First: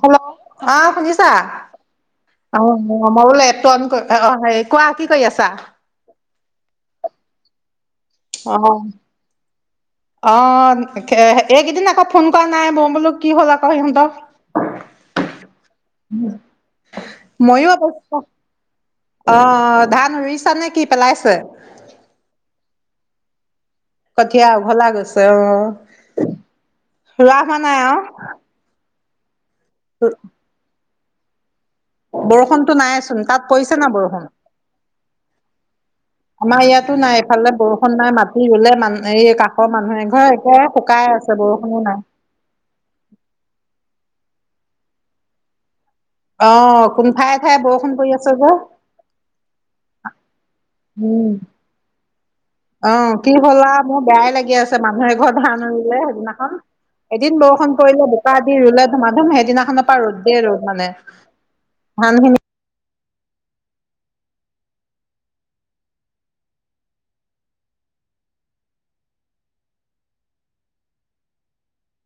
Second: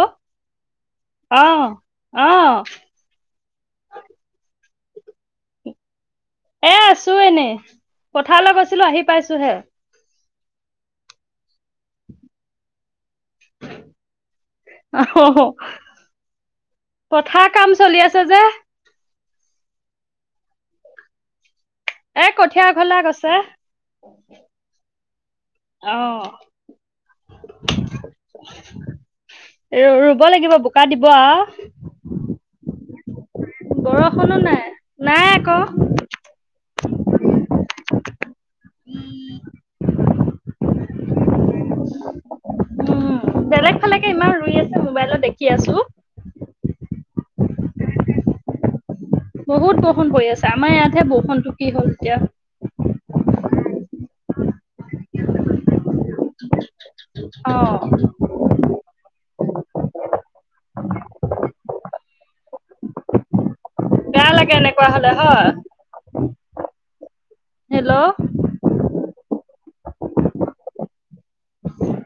Hello, অ, শুনিছা? অ অ, মই বোলে এপটো অন কৰি অ, কোৱা কি কৰি আছা? এ আছো এনেই অ পথাৰলৈ গৈছিলো আহি পাইছোহে। অ, এইকেইদিন আকৌ ফোন কৰা নাই মই বোলো কি হ'ল আকৌ সিহতৰ। অ, পথাৰ মইয়ো কাম চলি অৱস্থা আছে যে। অ, ধান ৰুইছা নে কি পেলাইছে। এ কঠীয়া উঘলা গৈছে। কঠীয়া উঘলা গৈছে অ অ ৰোৱা হোৱা নাই আৰু। ৰুব লাগিব বোকা দিব আৰু। বৰষুণতটো নাইচোন তাত পৰিছে না বৰষুণ। ক আমাৰ ইয়াতো নাই এইফালে বৰষুন নাই মাটি ৰুলে মান এই কাষৰ মানুহ এঘৰ একে শুকাই আছে। বৰষুণো নাই উম,। বেলেগ ফালেকে ইমান ৰুই আছে মোবাইলত দেখি আছো অহ, কোন ঠায়ে - ঠায়ে বৰষুণ কৰি আছে যে। বহুত বৰষুণ পৰি আছে আমাৰ ইয়াতহে উম, বৰষুণটো কি হ'ল এতিয়া অ, কি হ'লা মোৰ বেয়াই লাগিল। আছে মানুহ এঘৰৰ ধান ৰুলে সেইদিনা। এদিন অ বৰষুণ পৰিলে বোকা দি ৰুলে ধুমা ধুম সেইদিনাখনৰ পৰা ৰ'দে - ৰ'দ মানে। ধানখিনি বেয়া লাগে এনেকুৱা হলে হয় হেল্ল',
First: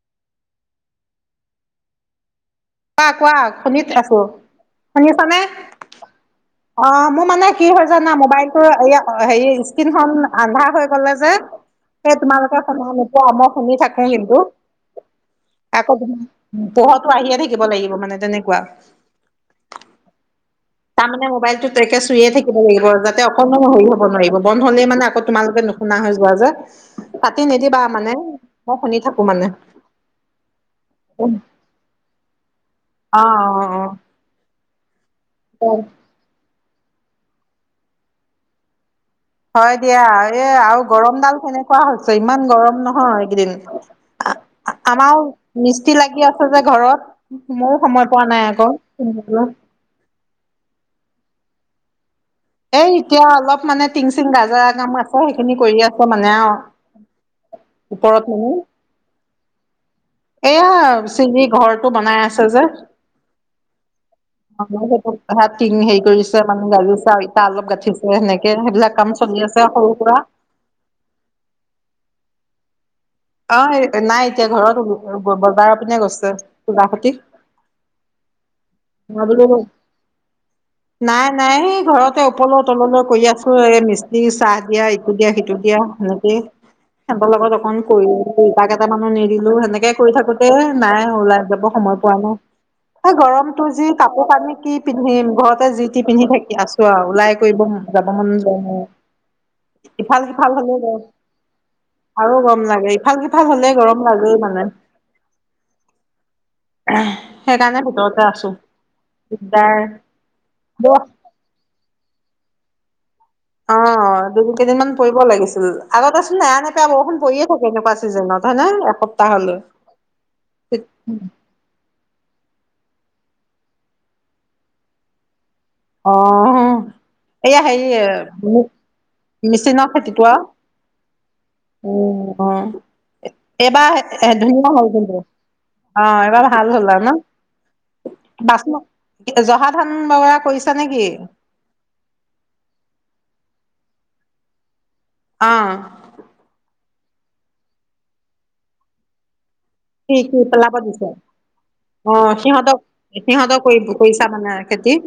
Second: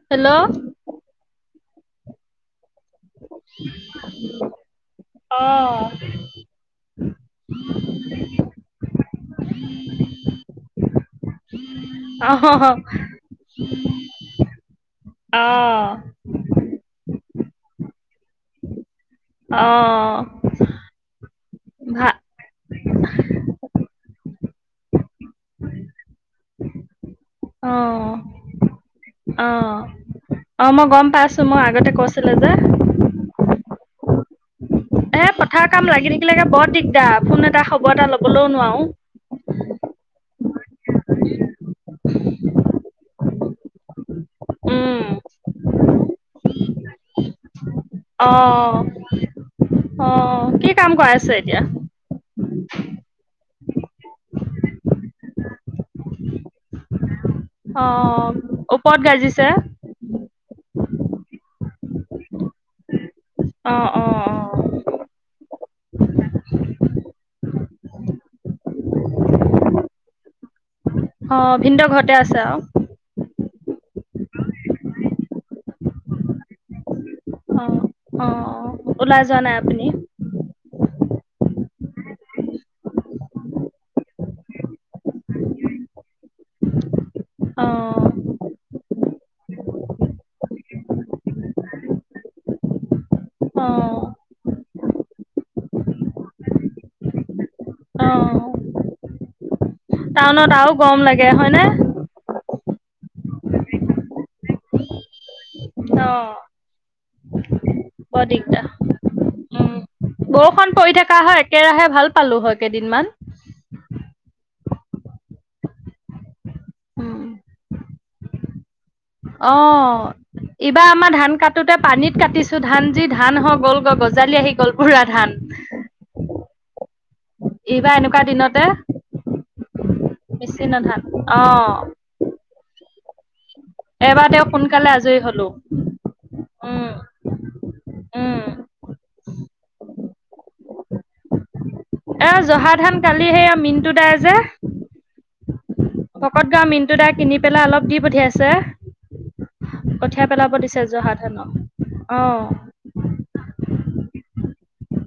হেল্ল', কোৱা - কোৱা শুনি আছো। শুনিছানে? অ অ, মোৰ মানে কি হয় জানা মোবাইলটো হেৰি স্ক্ৰীণখন আন্ধাৰ হৈ গলে যে। সেই তোমালোকে শুনা নোপোৱা মই শুনি থাকো কিন্তু। অ আকৌ পোহৰতো আহিয়ে থাকিব লাগিব মানে তেনেকুৱা। অ', মানে মোবাইলটোত একে ভা চুইয়ে থাকিব লাগিব যাতে অকণমানো হেৰি হব নোৱাৰিব বন্ধ হলেই মানে তোমালোকে নুশুনা হৈ যোৱা যে কাটি অ নিদিবা মানে। শুনি থাকো মানে অ - অ মই গম পাইছো মোক আগতে কৈছিলে যে। অ - অ - অ। এ পথাৰ কাম লাগি থাকিলেকে বৰ দিগদাৰ ফোন এটা খবৰ এটা লবলৈও নোৱাৰো। হয় দিয়া এই আৰু গৰম ডাল কেনেকুৱা হৈছে। ইমান গৰম নহয় এইকেইদিন। উম আমাৰ মিস্ত্ৰী লাগি আছে যে ঘৰত ময়ো সময় পোৱা অ নাই আকৌ। অ কি কাম কৰা আছে এতিয়া। এ এতিয়া অলপ মানে টিং চিং গজাৰা কাম আছে সেইখিনি কৰি আছে মানে আৰু। অ, ওপৰত মানে ওপৰত গাজিছে। এয়া চিজি ঘৰটো বনাই আছে যে। অ অ অ [unintelligible] তাহাত টিং হেৰি কৰিছে মানে গাজিছে আৰু ইতা অলপ গাঠিছে সেনেকে সেইবিলাক কাম চলি আছে সৰু সুৰা। [inaudible] অ, ভিনদেউ ঘৰতে আছে আৰু। অ, নাই এতিয়া ঘৰত বজাৰৰ পিনে গৈছে খুৰাহতি। অ - অ - অ ওলাই যোৱা নাই বোলো আপুনি। নাই - নাই ঘৰতে ওপৰৰ তললৈ কৰি আছো এ মিস্ত্ৰী চাহ দিয়া ইটো দিয়া সিটো দিয়া। সেনেকে চবৰ লগত অ অকণ [unintelligible] পাক এটা মান নি দিলো সেনেকে কৰি থাকোতে নাই ওলাই যাব সময় পোৱা নাই। এই গৰমতটো অ যি কাপোৰ কানি কি পিন্ধিম ঘৰতে যিতি পিন্ধি থাকি আছো আৰু ওলাই কৰিব যাব অ মন যোৱা নাই, ইফাল সিফাল টাউনত আৰু হ'লে গ গৰম লাগে হয়নে আৰু লাগে ইফাল সিফাল হ'লে গৰম লাগেই মানে। অ সেইকাৰণে বৰ দিগদাৰ। বা উম [unintelligible] বৰষুণ পৰি থকা হয় একেৰাহে ভাল পালো হয় কেইদিনমান। অঁ। দুই কেইদিন মান পৰিব লাগিছিল আগত আছিল নেৰানেপেৰা বৰষুণ পৰিয়ে থাকে এনেকুৱা চিজনত হয় নে। অ এইবাৰ আমাৰ ধান কাটোতে পানীত কাতিছোঁ ধান যি ধান হ গ'ল গ গজালি আহি গ'ল বুঢ়া ধান। অঁ, এয়া হেৰি এইবাৰ এনেকুৱা দিনতে মোক মিচিন খেতি কৰা বেছি নধান অ উ অ। এইবাৰ এবাৰ তেওঁ [unintelligible] সোনকালে হ'ল আজৰি কিন্তু হলো অ এইবাৰ ভাল উম হল আৰু ন? উম বাচ জহা ধান [unintelligible] কৰিছা নেকি? এ জহা ধান কালি সেইয়া মিনটো দা যে, অঁ। ভকত গাওৰ মিনটো দাই কিনি পেলাই অলপ দি পঠিয়াইছে। কি কঠিয়াই কি পেলাব দিছে জহা ধানৰ অ সিহঁতক সিহঁতক কৰিব কৰিছা মানে খেতি?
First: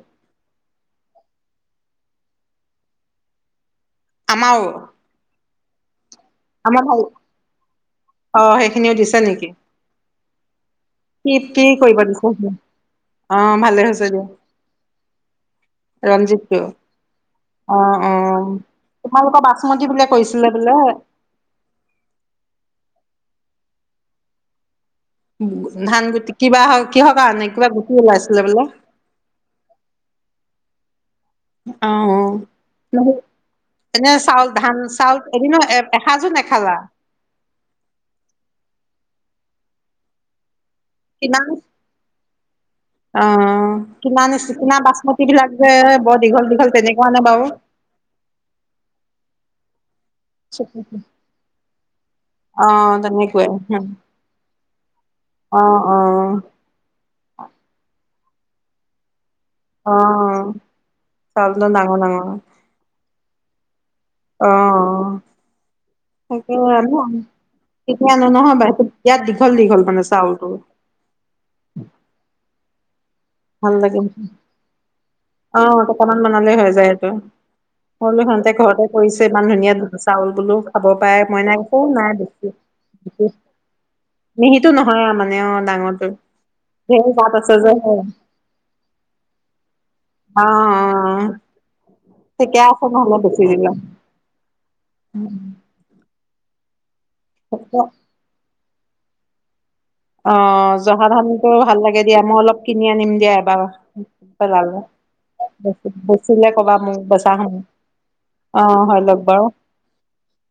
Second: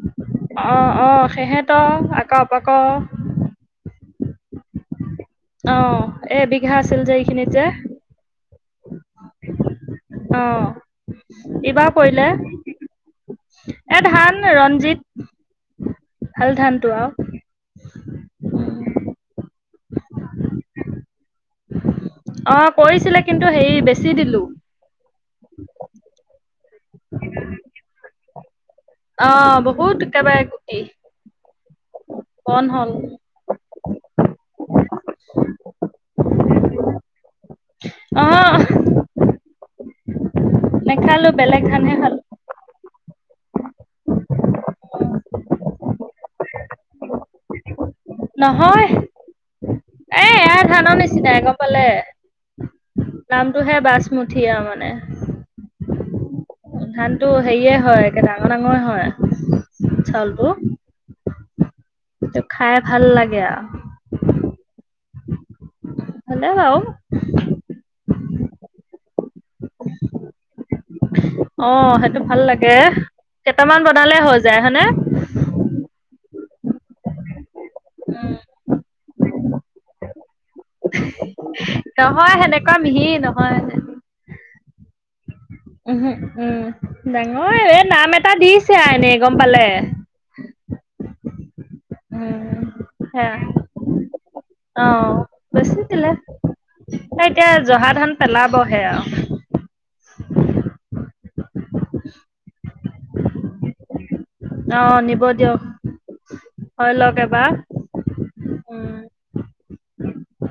অ অ হেহেতৰ আকৌ বাকো। আমাও। অ এ বিঘা আছিল যে এইখিনিত যে। অ সেইখিনিও দিছে নেকি অ', কি কি এইবাৰ কৰিব দিছে কৰিলে সেইখিনি? এ ধান ৰঞ্জিত। ভাল ৰঞ্জিতটো ধানটো আৰু অ অ তোমালোকৰ পাচ [unintelligible] বুলিয় কৈছিলে বোলে। অ কৰিছিলে কিন্তু হেৰি বেছি দিলো। ধান গুটি কিবা কিহৰ কাৰণে কিবা গুটি ওলাইছিলে বোলে? অ বহুত একেবাৰে গুটি। আহ অ বন হ'ল [unintelligible] এনে চাউল ধান চাউল এদিনো এ এসাঁজো নেখালা? অ। নেখালো কিনা বেলেগ ধানহে খালো। অ কিনা নে কিনা বাচমতি [unintelligible] সিবিলাক যে বৰ দীঘল দীঘল তেনেকুৱা নে বাৰু? নহয় এ ইাৰ ধানৰ নিচিনাই গ পালে। অ নামটো তেনেকুৱাই হে বাচমতীয়া মানে। অ অ ধানতটো হেৰিয়ে হয় একে ডাঙৰ ডাঙৰে হয়। অ চাউলটো চাল ন ন [unintelligible] অ ডাঙৰ ত খাই ভাল লাগে আৰু অ। ভালে তাকে বাৰু আনো কেতিয়া আনো নহয় ব বিয়াত দীঘল দীঘল মানে চাউলটো। অ সেইটো ভাল লাগে। ভাল কেইটামান লাগে বনালে হৈ যায় হনেে? [unintelligible] সলো সিহতে ঘৰতে কৰিছে ইমান ধুনীয়া চাউল বোলো খাব পাৰে মই নাই একো নাই নহয় বেছি সেনেকুৱা মিহি নহয় যে। মিহিো নহয় মানে অ উহু, ডাঙৰটো ধেৰ গাত আছে যে হ দিছো এনেই গম পালে অ ঠিকে উম আছে নহ'লে হে বেছি দিলে অ বছি এতিয়া জহা ধান পেলাবহে আৰু অ জহা ধান টো ভাল লাগে দিয়া মই অলপ কিনি আনিম দিয়া এবাৰাল অ', নিব দিয়ক বচিলে কবা হৈ মোক লওক বচা এবাৰ। শুন আহ উম, হয় লাগা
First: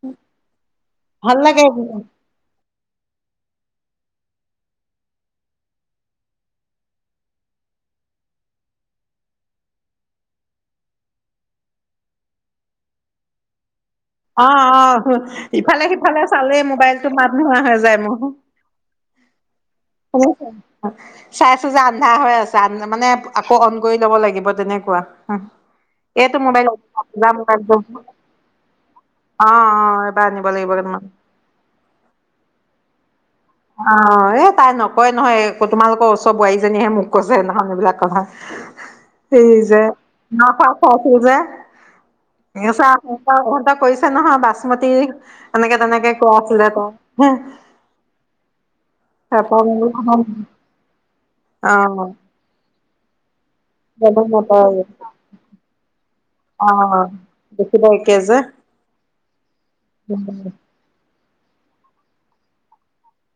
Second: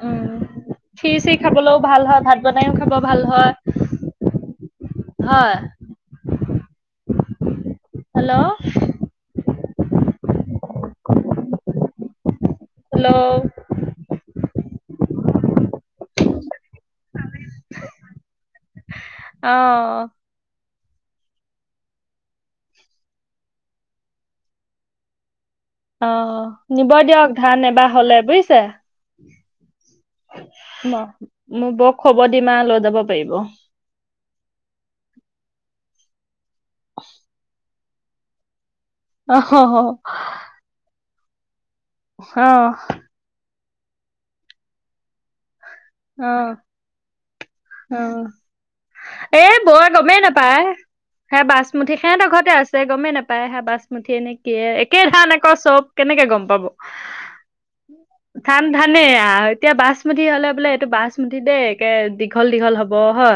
উম খি চি খাবলৈও ভাল হয় ভাত বনাইও খাব ভাল হয় হয় হেল্ল' হেল্ল' অ অ ইফালে সিফালে চালেই মোবাইলটো মাত নোহোৱা হৈ যায় মোৰ অ'। অব চাইছো যে আন্ধা হৈ আছে আ মানে আকৌ অন কৰি ল'ব লাগিব তেনেকুৱা অ এইটো মোবাইল নিব দিয়ক ধান মবাইল অ এবাৰ হলে বুজিছে অ এই পনিিব লাগিবা ম মোৰ বৌক খবৰ দিমা লৈ যাব পাৰিব অ এ তাই নকয় নহয় তোমালোকৰ ওচৰ বোৱাৰীজনীহে মোক কৈছে ননাহখন এইবিলাক থা স অহ যে অ ন খোৱা খোৱাছিল যে অ চত সহঁত কৈছো নহয় বাচমত তেনেকে তেনেকে কোৱা আছিলে অ তাৰ এ বৰ গমেই নাপায় সেই অ বাচমুঠিহে ন ঘৰতে আ ছে গমেই নাপায়হা বাছ মুঠিয়ে বেলেগ নে কিিয় মটৰ একে ধানে আকৌ চব কেনেকে গম পাব অ দেখিব একে যে ধান ধান এ এতিয়া বাছমুঠি হলে বোলে এইটো বাছমুঠি দেই একে দীঘল দীঘল হ'ব হয়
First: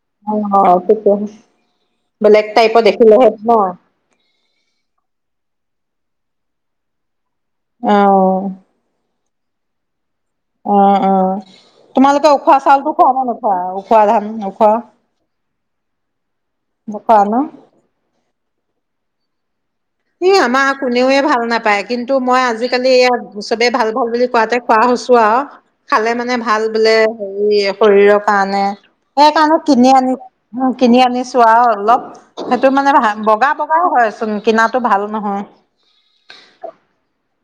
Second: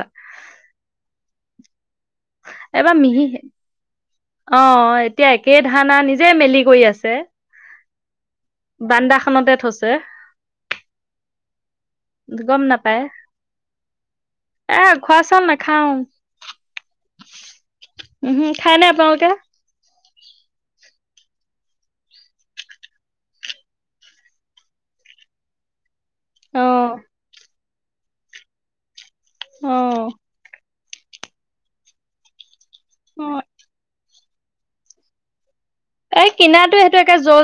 অ িক ব্লেক টাইপ এবাৰ দেখিলে মিহি ন অ এতিয়া একে ধানা নিজে মেলি কৰি আছে আহ বান্দা খনতে থৈছে অ অ তোমালোকে উখোৱা গম চাউলো নাপায় খোৱা না নোখোৱা উখোৱা ধান উওখোৱা খাওঁ দোকান কাওঁতে এ আমাৰ কোনেয়ে ভাল নাপায় কিন্তু মই আজিকালি ইয়াত চবে ভাল ভাল বুলি কোৱাতে খোৱা হয় চোৱা খালে মানে ভাল অ বোলে হে শৰীৰৰ কাৰণে সেই কাৰণে অ কিনি আনি কিনি আনিছো আৰু অলপ সেইটো মানে ভ অ বগা বগা হয়চোন কিনাটো ভাল নহয়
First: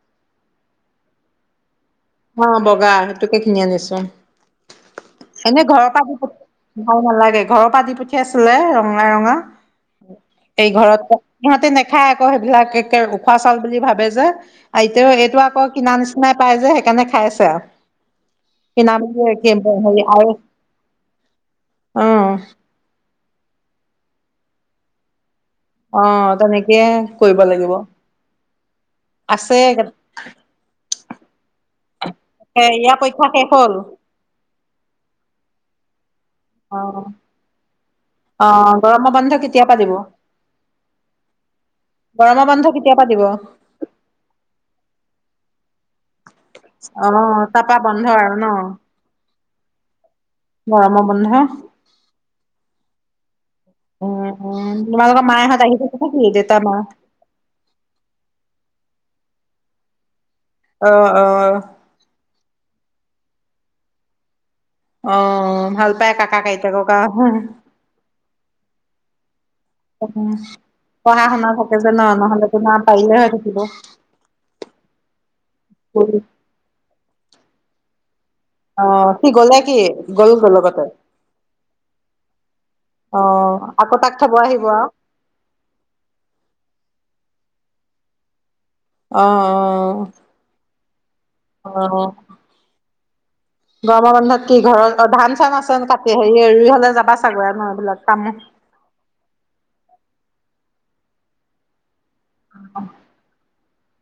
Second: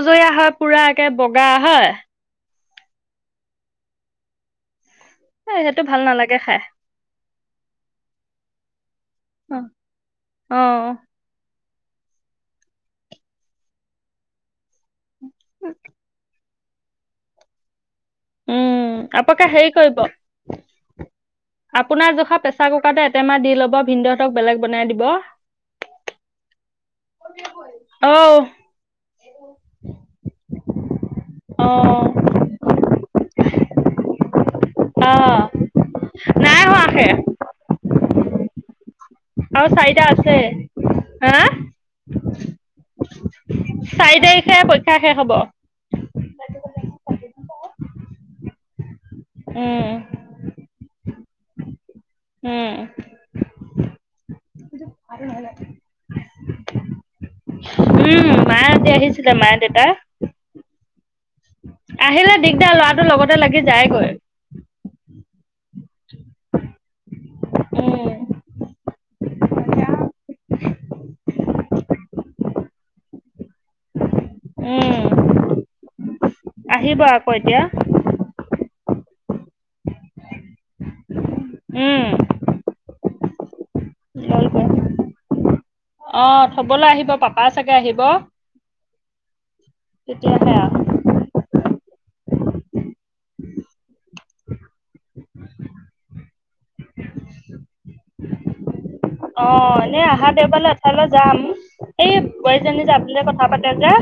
জয়া হয় পুৰা একে বগা হয় অ বগা সেইটোকে কিনি আনিছো এ এনেই সেইটো ঘৰৰ ভাল পৰা আ নালাগে খাই ভ নালাগে ঘৰৰ প আতি পঠিয় আছিলে ৰঙা ৰঙা অ অ এই ঘৰতহতে খাই আকৌ সেইবিলাক উখোৱা চাউল বুলি ভাবে যে আৰু এতিয়াও এইটো আকৌ কিনা নিচিনাই পাই যে সিকাৰণে খাই আছে আৰু উম কিনামি আপোনালোকে কি কৰিব হেৰি আৰু আপোনাৰ অ', জোখা প্ৰেচাৰ কুকাৰতে এটেমাহ দি লব ভিনদ হঁতক বেলেগ বনাই দিব অহ তেনেকেয় কৰিব লাগিব ঔ আছে কে অ ইয়াৰ পৰীক্ষা শেষ হ'ল আহ অ অ গৰম আ চাৰিটা আছে হা গৰমৰ বন্ধ কেতিয়া পা দিব? চাৰি তাৰিখে পৰিক্ষা শেষ হ'ব অ তপা বন্ধ আৰু ন উম গৰমৰ বন্ধ উম উম উম তমালোক মায় হাত আহি থাকে নে কি দেটা মা উম মা হতে আহিছিলে মা দেউতা অ অ আহিলে দিগদাৰ লৰাটোৰ লগতে লাগি যায়গৈ আহ ভাল পায় কাকাক আইতাক হ উম [unintelligible] পঢ়া শুনা থাকে যে ন নহলেতো না পাৰিলে হৈ থাকিব উম আহিব আকৌ এতিয়া অ সি গ'লে কি গ'লো গল লগতে উম অ আকৌ তাক থব আহিব আৰু অ থবলৈ আহিব পাপা চাগে আহিব অঁ অঁ তেতিয়াহে আৰু অ উম গৰমৰ বন্ধত কি ঘৰত অ ধান চান আছে ন কাটি হেৰি ৰি হলে যাবা চাগৈ ম এইবিলাক কাম [inaudible] দেওবালে এঠাইলৈ যাম সেই বোৱাৰীজনী যাবলৈ কথা পাতে যে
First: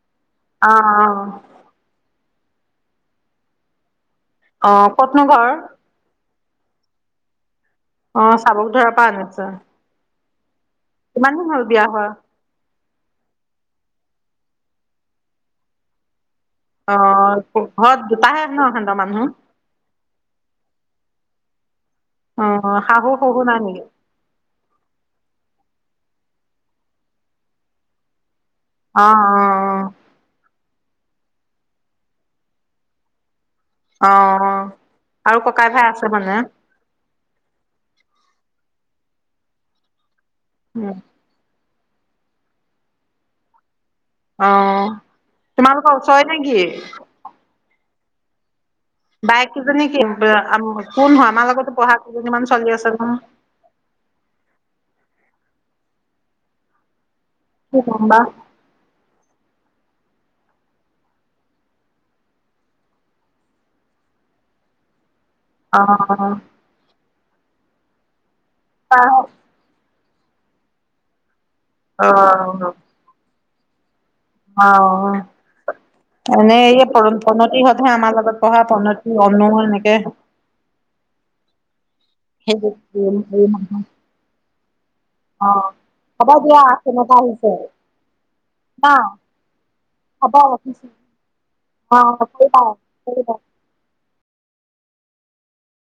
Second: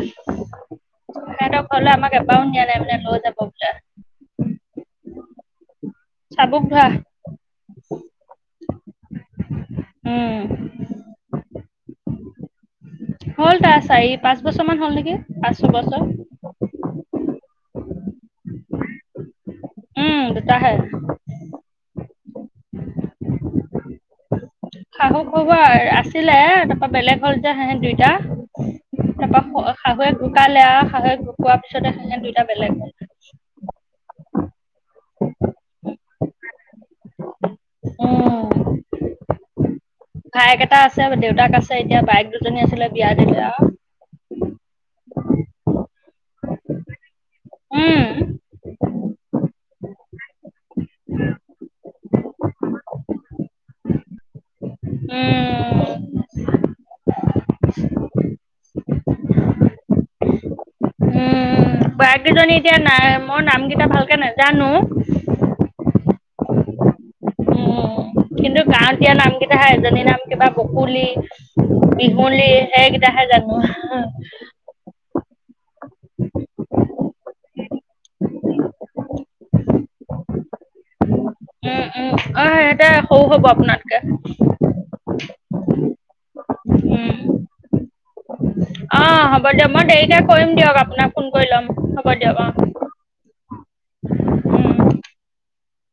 অ অ সিহঁতৰ ঘৰলৈ আমাক লৈ যাব বোলে অ কতনো ঘৰ চাবক ধোৱা অ চাবক ধৰা পা আহিছে উম কিমান দিন হল বিয়া হোৱা হ'ল তাৰ চাৰি পাঁচ বছৰ মান হ'ল নেকি পাঁচ ছয় বছৰ অ ঘৰত দুটা হে ন হেতৰ মানুহ উম দুটা হে অ শাহু শহু নাই নেকি শাহু শহু আছিলে তাৰপৰা বেলেগ হ'ল যে হেহে দুইটা অ অ তাৰাপা শাহুৱে ঢুকালে শাহুৱেক ঢুকোৱা পিছতে সিহঁত দুইতটা বেলেগ হয়। অ আৰু ককাই ভাই আছে মানে উম ভায়েক এটা আছে দেউতাক আছে এতিয়া বাইক দুজনী আছিলে বিয়া দিলে আৰু অ তোমালোকৰ ওচৰে নেকি উম বাই কেইজনী কি কোন আমাৰ লগতো পঢ়া কেইজনীমান চলি আছে ন [inaudible] উম কোনোবা বাইজনী এতিয়া নাই মই নামকেইটা ভালকে নাজানো আহ অ উ কিন্তু গাঁৱত তাৰ দিয়া নামকেইটা হে এজনী নাম কেইটা বকুলি ইমলি অ হেকেইটা হে জানো অ এনেই এই প্ৰণতি সতহে আমাৰ লগত পঢ়া প্ৰণতি অনু এনেকে [inaudible] উম উম অ সেই সহতে সৰু হব আপোনাতকে। হ'বা দিয়া ফোন এতা উম অহিছে। অ হ'ব দিয়ক মই দেৰিকে হব কৰিম দিয়ক ৰাখিছো আপোনাক ফোন কৰি ল'ম দিয়া হ'ব দিয়ক অ ৰাখিছো। [inaudible]